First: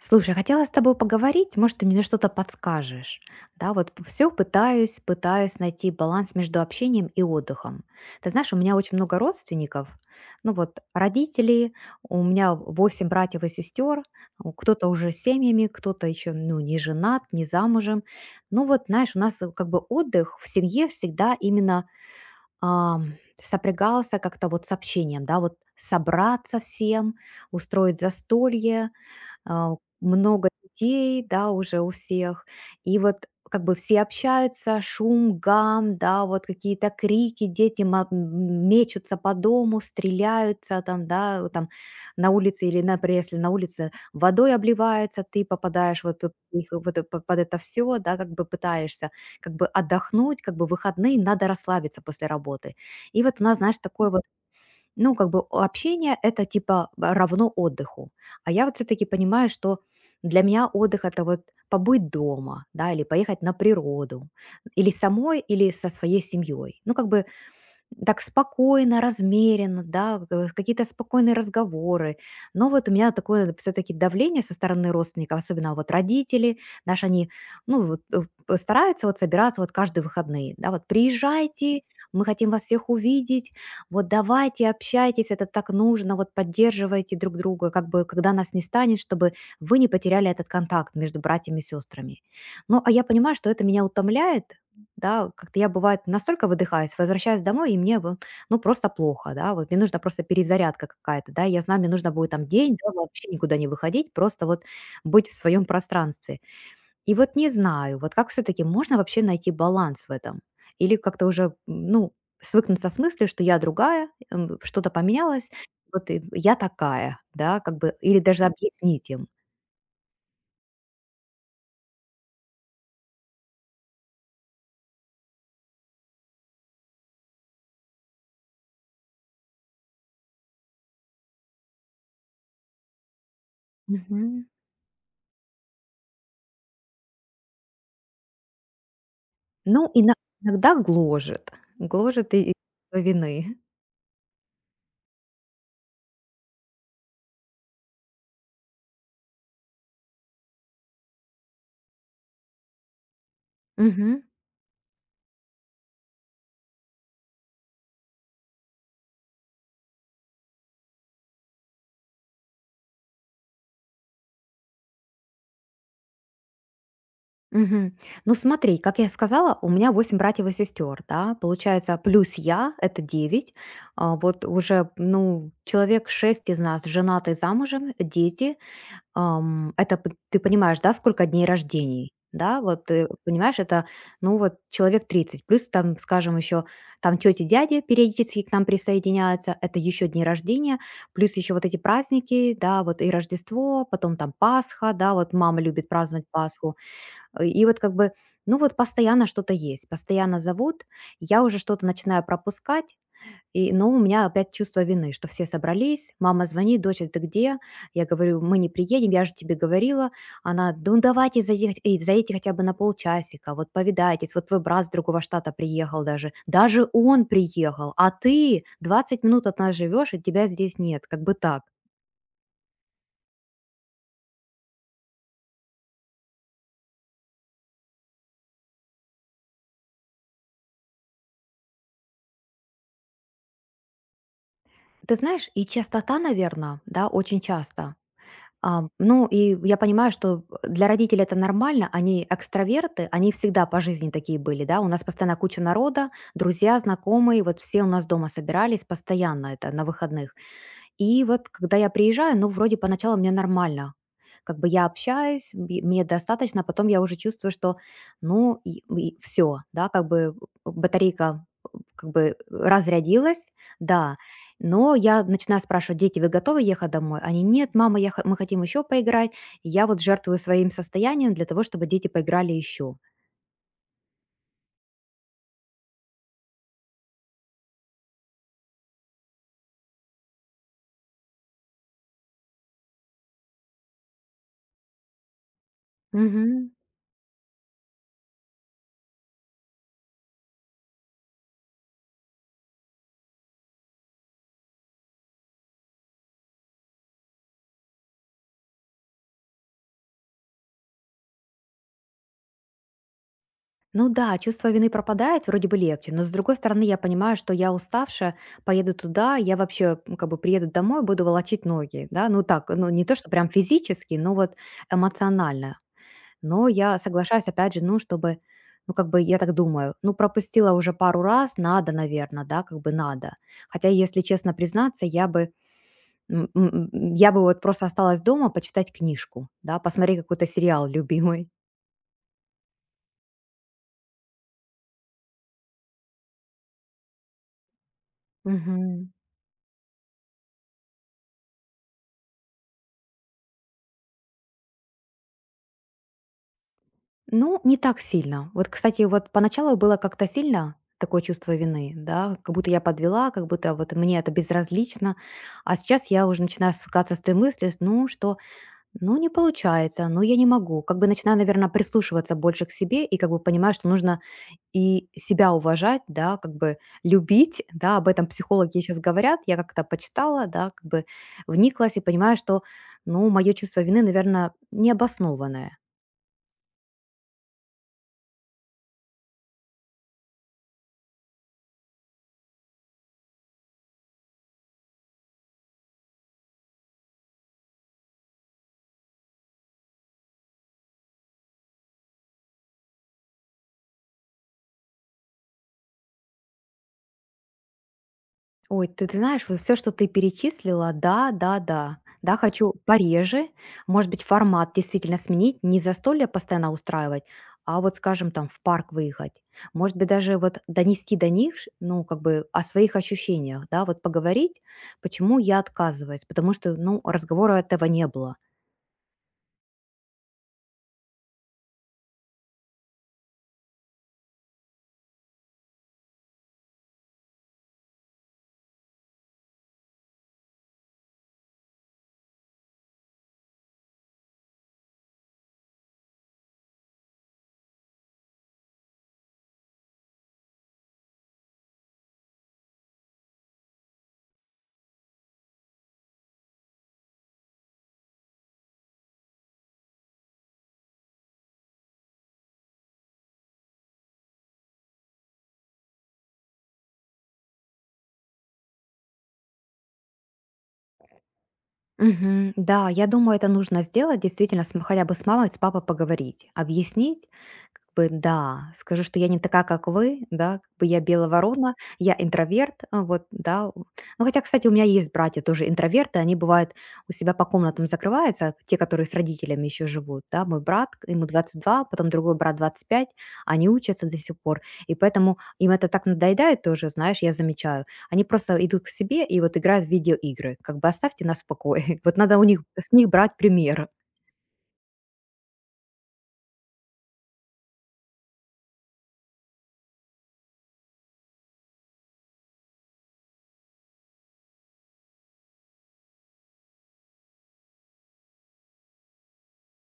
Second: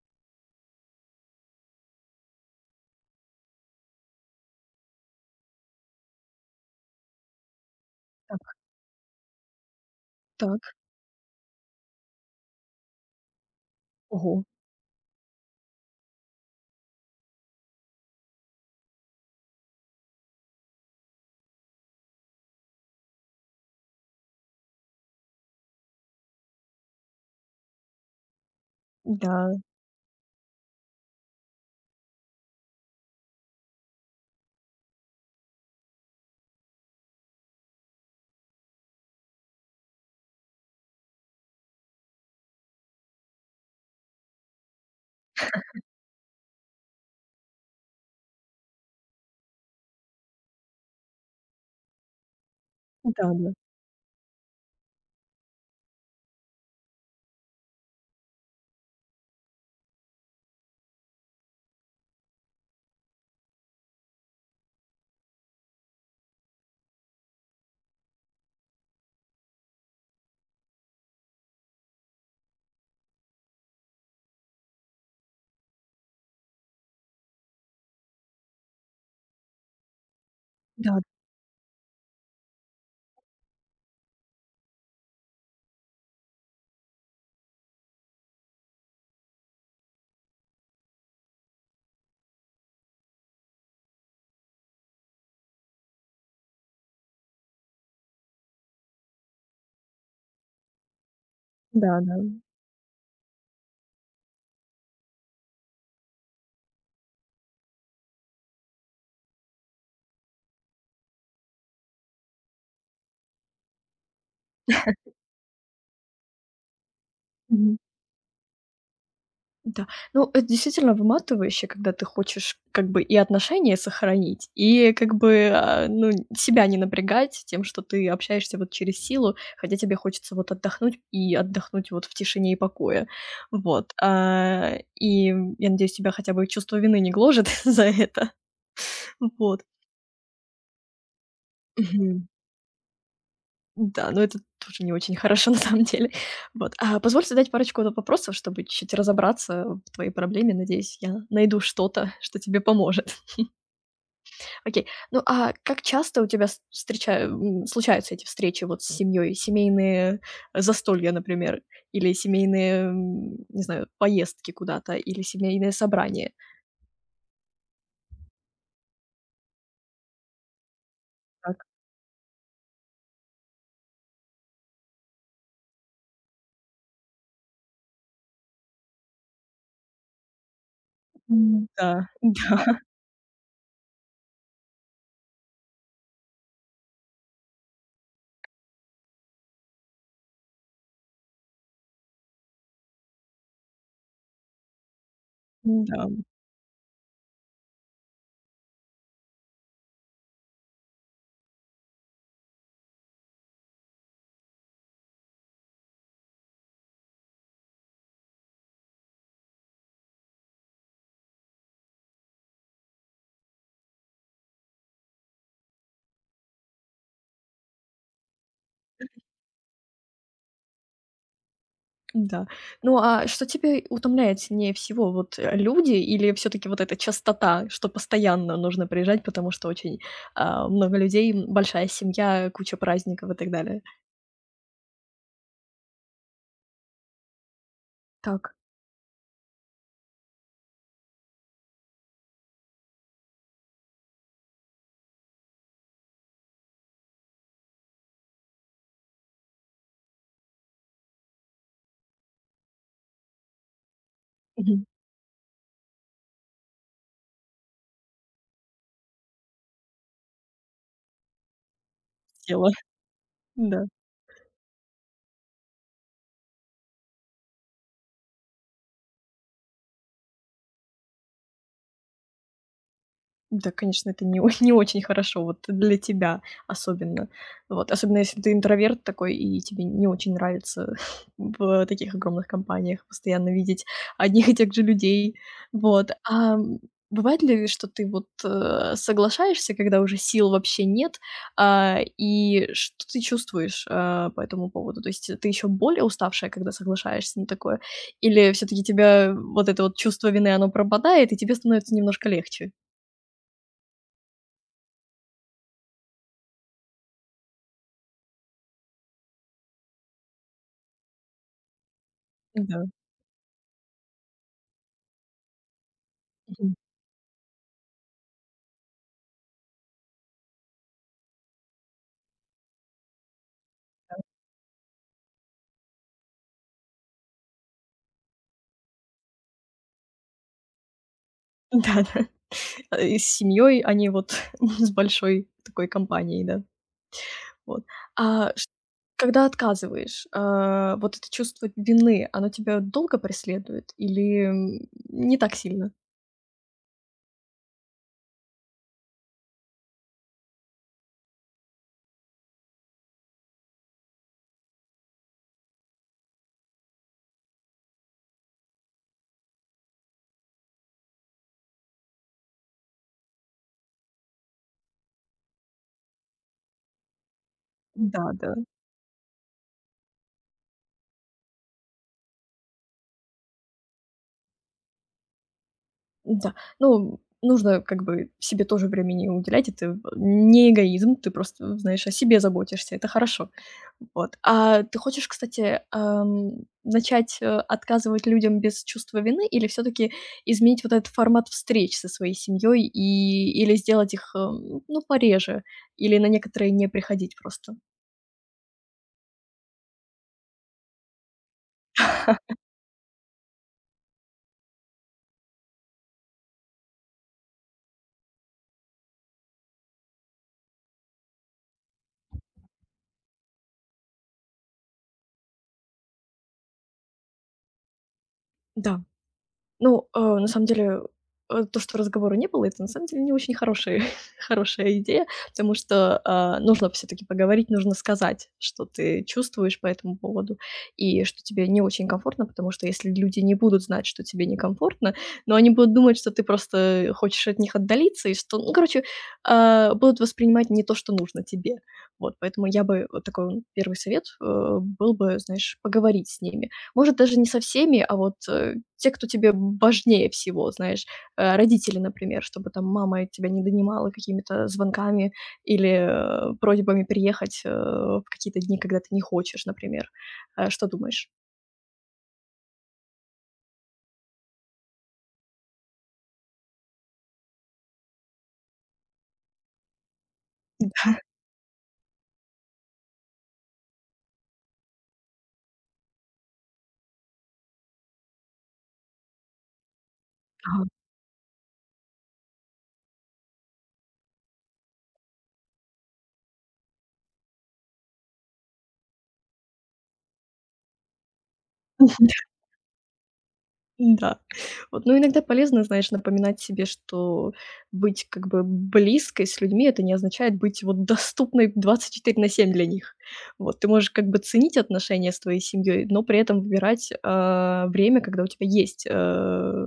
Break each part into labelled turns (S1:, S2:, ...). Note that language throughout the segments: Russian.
S1: Слушай, хотела с тобой поговорить, может, ты мне что-то подскажешь. Да, вот все пытаюсь найти баланс между общением и отдыхом. Ты знаешь, у меня очень много родственников. Ну
S2: Так.
S1: вот, родители, у меня 8 братьев и сестер,
S2: Ого.
S1: кто-то уже с семьями, кто-то еще, ну, не женат, не замужем. Ну вот, знаешь, у нас как бы отдых в семье всегда именно ам, сопрягался как-то вот с общением, да, вот собраться всем, устроить застолье,
S2: Да.
S1: а, много людей, да, уже у всех, и вот как бы все общаются, шум, гам, да, вот какие-то крики, дети мечутся по дому, стреляются там, да, там на улице или, например, если на улице водой обливается, ты попадаешь вот под их- вот э- под под это все, да, как бы пытаешься как бы отдохнуть, как бы выходные, надо расслабиться после работы. И вот у
S2: Да-да.
S1: нас, знаешь, такое вот ну, как бы общение это типа равно отдыху. А я вот все-таки понимаю, что для меня отдых это вот побыть дома, да, или поехать на природу, или самой, или со своей семьей. Ну, как бы так спокойно, размеренно, да, какие-то спокойные разговоры. Но вот у меня такое все-таки давление со стороны родственников, особенно вот родители наши, они, ну, вот, стараются вот собираться вот каждые выходные, да, вот
S2: Да.
S1: приезжайте, мы хотим вас всех увидеть, вот давайте общайтесь, это так нужно, вот поддерживайте друг друга, как бы, когда нас не станет, чтобы вы не потеряли этот контакт между братьями и сестрами. Ну, а я понимаю, что это меня утомляет, да, как-то я, бывает, настолько выдыхаюсь, возвращаюсь домой, и мне, вот, ну, просто плохо, да, вот мне нужна просто перезарядка какая-то, да, я знаю, мне нужно
S2: Да-да.
S1: будет там день, да, вообще никуда не выходить, просто вот быть в своем пространстве. И вот не знаю, вот как все-таки можно вообще найти баланс в этом? Или как-то уже, ну, свыкнуться с мыслью, что я другая, что-то поменялось, вот и я такая, да, как
S2: Мгм.
S1: бы, или даже объяснить им.
S2: Да. Ну, это действительно выматывающе, когда ты хочешь как бы и отношения сохранить, и как бы, себя не напрягать тем, что ты общаешься вот через силу, хотя тебе хочется вот отдохнуть и отдохнуть вот в тишине и покое. Вот,
S1: Мгм.
S2: а, и я надеюсь, тебя хотя бы чувство вины не гложет за это. Вот.
S1: Ну, иногда гложет,
S2: Мгм.
S1: гложет и чувство вины.
S2: Да, но это тоже не очень хорошо на самом деле. А позволь задать парочку вот вопросов, чтобы чуть-чуть разобраться в твоей проблеме. Надеюсь, я найду что-то, что тебе поможет.
S1: Мгм.
S2: Окей. Ну, а как часто у тебя случаются эти встречи вот с семьей? Семейные застолья, например, или семейные, не знаю, поездки куда-то, или семейные собрания?
S1: Мгм. Ну смотри, как я сказала, у меня 8 братьев и сестер, да,
S2: Так.
S1: получается, плюс я, это 9. А, вот уже, ну, человек 6 из нас женаты замужем, дети, Ам, это ты понимаешь, да, сколько дней
S2: Да.
S1: рождений, да, вот ты понимаешь, это, ну, вот человек 30 плюс там, скажем, еще там тети, дяди периодически к нам присоединяются, это еще дни рождения, плюс еще вот эти праздники, да, вот и Рождество, потом там Пасха, да, вот мама любит
S2: Да, да.
S1: праздновать Пасху, и вот как бы, ну вот постоянно что-то есть, постоянно зовут, я уже что-то начинаю пропускать, и, но у меня опять чувство вины, что все собрались, мама звонит, дочь, «А ты где? Я говорю, мы не приедем, я же тебе говорила. Она, «Да ну давайте заехать, эй, заедьте хотя бы на полчасика, вот повидайтесь, вот твой брат с другого штата приехал даже, даже он приехал, а ты 20 минут от нас живешь, и тебя здесь нет, как бы так.
S2: Да. Ну, а что тебя утомляет сильнее всего? Люди или все таки вот эта частота, что постоянно нужно приезжать, потому что много людей, большая семья, куча праздников и так далее?
S1: Ты знаешь, и частота, наверное, да, очень часто.
S2: Так.
S1: А, ну, и я понимаю, что для родителей это нормально, они экстраверты, они всегда по жизни такие были, да, у нас постоянно куча народа, друзья, знакомые, вот все у нас дома собирались постоянно это на выходных. И вот когда я приезжаю, ну, вроде поначалу мне нормально. Как бы
S2: Мгм.
S1: я общаюсь, мне достаточно, а потом я уже чувствую, что, ну, все, да, как бы батарейка как бы
S2: Тело.
S1: разрядилась,
S2: Да.
S1: да. Но я начинаю спрашивать, дети, вы готовы ехать домой? Они, нет, мама, я, мы хотим еще поиграть. И я вот жертвую своим состоянием для того, чтобы дети поиграли еще.
S2: Да, конечно, это не о не очень хорошо вот для тебя особенно. Вот, особенно если ты интроверт такой и тебе не очень нравится в таких огромных компаниях постоянно видеть одних и тех же людей. Вот, ам, Бывает ли, что ты соглашаешься, когда уже сил вообще нет, и что ты чувствуешь, по этому поводу? То есть ты еще более уставшая, когда соглашаешься на такое, или все таки тебя вот это вот чувство вины, оно пропадает и тебе становится немножко легче?
S1: Ну да, чувство вины пропадает, вроде бы легче, но с другой стороны я понимаю, что я уставшая, поеду туда, я вообще как бы приеду домой, буду волочить ноги, да, ну так,
S2: Да.
S1: ну не то, что прям физически, но вот эмоционально. Но
S2: Мгм.
S1: я соглашаюсь, опять же, ну, чтобы, ну, как бы я так думаю, ну, пропустила уже пару раз, надо, наверное, да, как бы надо. Хотя, если честно признаться, я бы, м, м, м, я бы вот просто осталась дома почитать книжку, да, посмотреть какой-то сериал любимый.
S2: Да-да. И с семьей, а не вот с большой такой компанией, да. Вот. А ш
S1: Мгм.
S2: Когда отказываешь, вот это чувство вины, оно тебя долго преследует или, не так сильно?
S1: Ну, не так сильно. Вот, кстати, вот поначалу было как-то сильно такое чувство вины, да, как будто я подвела, как будто вот мне это безразлично. А сейчас я уже начинаю свыкаться с той мыслью, ну, что, ну, не получается, ну, я не могу. Как бы начинаю, наверное, прислушиваться больше к себе и как бы понимаю, что нужно и себя уважать, да, как бы любить, да, об
S2: Да,
S1: этом
S2: да.
S1: психологи сейчас говорят, я как-то почитала, да, как бы вниклась и понимаю, что, ну, мое чувство вины, наверное, необоснованное.
S2: Да, ну, нужно как бы себе тоже времени уделять. Это не эгоизм, ты просто, знаешь, о себе заботишься, это хорошо. Вот. А ты хочешь, кстати, начать, отказывать людям без чувства вины или все таки изменить вот этот формат встреч со своей семьей и или сделать их, ну, пореже, или на некоторые не приходить просто?
S1: Ой, ты знаешь, вот все, что ты перечислила, да, да, да. Да, хочу пореже, может быть, формат действительно сменить, не застолья постоянно устраивать, а вот, скажем, там в парк выехать. Может быть, даже вот донести до них, ш ну, как бы о своих ощущениях, да, вот поговорить, почему я отказываюсь, потому что, ну, разговора этого не было.
S2: Да. Ну, на самом деле, то, что разговора не было, это на самом деле не очень хорошая хорошая идея, потому что, нужно все таки поговорить, нужно сказать, что ты чувствуешь по этому поводу и что тебе не очень комфортно, потому что если люди не будут знать, что тебе некомфортно, но они будут думать, что ты просто хочешь от них отдалиться и что, ну, короче, будут воспринимать не то, что нужно тебе. Вот, поэтому я бы вот такой вот первый совет был бы, знаешь, поговорить с ними. Может, даже не со всеми, а вот те, кто тебе важнее всего, знаешь. Родители, например, чтобы там мама тебя не донимала какими-то звонками или, просьбами приехать, в какие-то дни, когда ты не хочешь, например. Что думаешь?
S1: Мгм. Да, я думаю, это нужно сделать, действительно, хотя бы с мамой, с папой поговорить, объяснить, как бы, да, скажу, что я не такая, как вы, да, как бы я белая ворона, я интроверт, вот, да. Ну, хотя, кстати, у меня есть братья тоже интроверты, они бывают у себя по комнатам закрываются, те, которые с родителями еще живут, да, мой
S2: Да.
S1: брат, ему 22, потом другой брат 25, они учатся до сих пор, и поэтому им это так надоедает тоже, знаешь, я замечаю, они просто идут к себе и вот играют в видеоигры. Как бы оставьте нас в покое. Вот надо у них с них брать пример.
S2: Да. Вот, ну, иногда полезно, знаешь, напоминать себе, что быть как бы близкой с людьми — это не означает быть вот доступной 24/7 для них. Вот, ты можешь как бы ценить отношения с твоей семьей, но при этом выбирать время, когда у тебя есть, э,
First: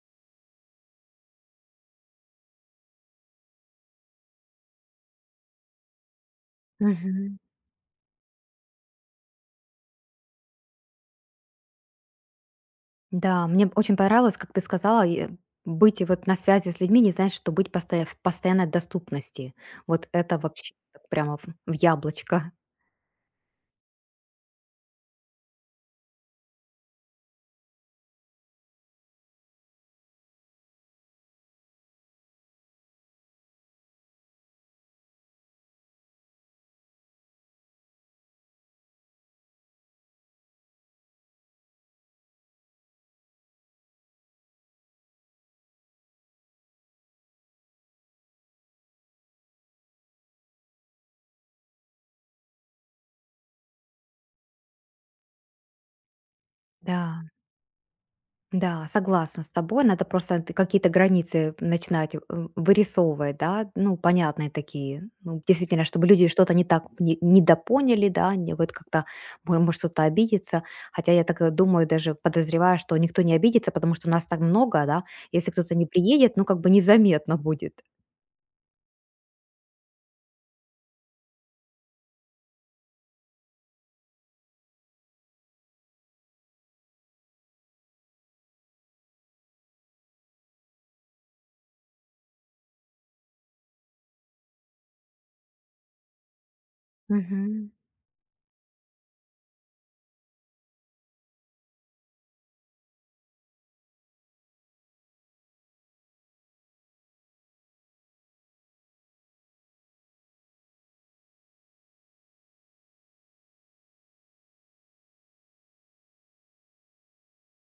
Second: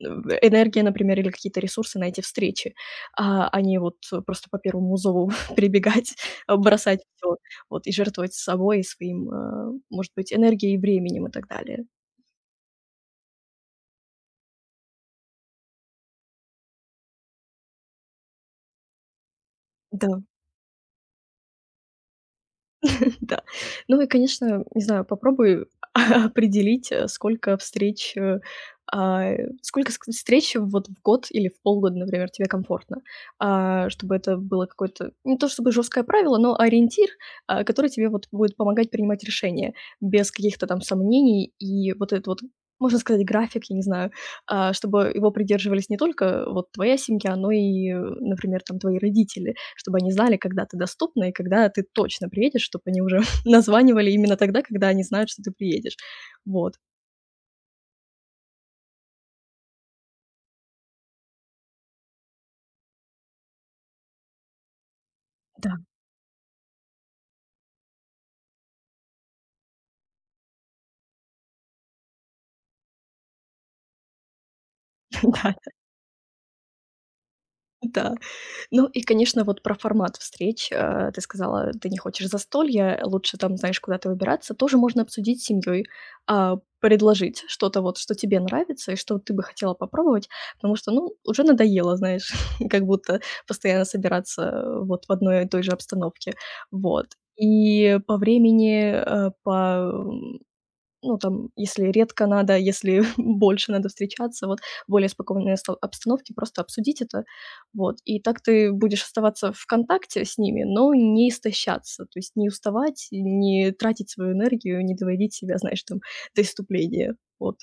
S2: в энергия, например, или какие-то ресурсы на эти встречи, а не вот просто по первому зову прибегать, бросать всё,
S1: Мгм.
S2: вот, и жертвовать собой и своим, может быть, энергией, временем и так далее.
S1: Да, мне б очень понравилось, как ты сказала, и быть вот на связи с людьми не значит, что быть в постоянной доступности. Вот
S2: Да.
S1: это вообще так прямо в яблочко.
S2: Да. Ну и, конечно, не знаю, попробуй определить, сколько встреч, э, а, сколько ск встреч вот в год или в полгода, например, тебе комфортно. Чтобы это было какое-то не то чтобы жесткое правило, но ориентир, который тебе вот будет помогать принимать решения без каких-то там сомнений. И вот этот вот, можно сказать, график, я не знаю, чтобы его придерживались не только вот твоя семья, но и, например, там твои родители, чтобы они знали, когда ты доступна и когда ты точно приедешь, чтобы они уже названивали именно тогда, когда они знают, что ты приедешь. Вот.
S1: Да. Да, согласна с тобой. Надо просто какие-то границы начинать вырисовывать, да, ну, понятные такие. Ну,
S2: Да.
S1: действительно, чтобы люди что-то не так недопоняли, да, не вот как-то, может, кто-то обидится. Хотя я так думаю, даже подозреваю, что никто не обидится, потому что нас так много, да. Если
S2: Да,
S1: кто-то не приедет, ну, как бы незаметно будет.
S2: да. Ну и, конечно, вот про формат встреч. Ты сказала, ты не хочешь застолья, лучше там, знаешь, куда-то выбираться. Тоже можно обсудить с семьей, предложить что-то вот, что тебе нравится и что ты бы хотела попробовать, потому что, ну, уже надоело, знаешь, как будто постоянно собираться вот в одной и той же обстановке. Вот.
S1: Мгм.
S2: И по времени, ну, там, если редко надо, если больше надо встречаться, вот, в более спокойной оста обстановке просто обсудить это. Вот, и так ты будешь оставаться в контакте с ними, но не истощаться, то есть не уставать, не тратить свою энергию, не доводить себя, знаешь, там, до иступления. Вот.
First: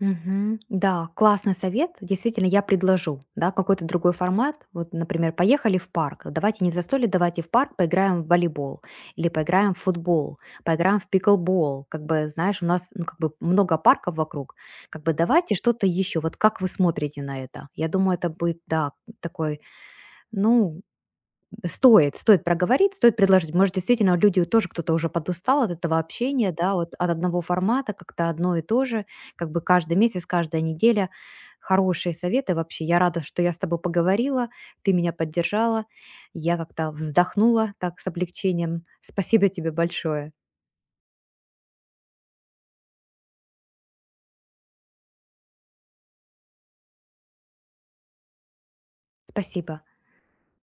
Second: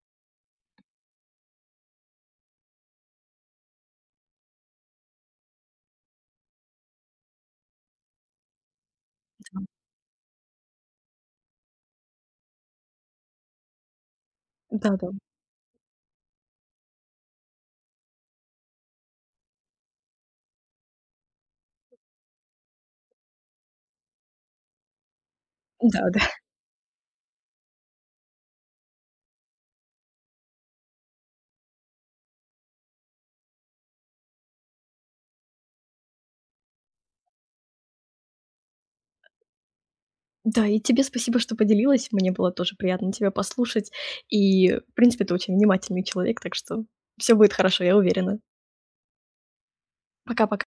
S1: Мгм. Да, классный совет. Действительно, я предложу, да, какой-то другой формат. Вот, например, поехали в парк. Давайте не за столик, давайте в парк поиграем в волейбол или
S2: Да.
S1: поиграем в футбол, поиграем в пиклбол. Как бы, знаешь, у нас ну, как бы много парков вокруг. Как
S2: Да-да.
S1: бы давайте что-то еще. Вот как вы смотрите на это? Я думаю, это будет, да, такой, ну, Стоит проговорить, стоит предложить. Может, действительно, люди тоже кто-то уже подустал от этого
S2: Да-да. Да.
S1: общения, да, вот от одного формата, как-то одно и то же, как бы каждый месяц, каждая неделя. Хорошие советы вообще. Я рада, что я с тобой поговорила, ты меня поддержала. Я как-то вздохнула так с облегчением. Спасибо тебе большое.
S2: Да, и тебе спасибо, что поделилась. Мне было тоже приятно тебя послушать. И, в принципе, ты очень внимательный человек, так что все будет хорошо, я уверена.
S1: Спасибо.
S2: Пока-пока.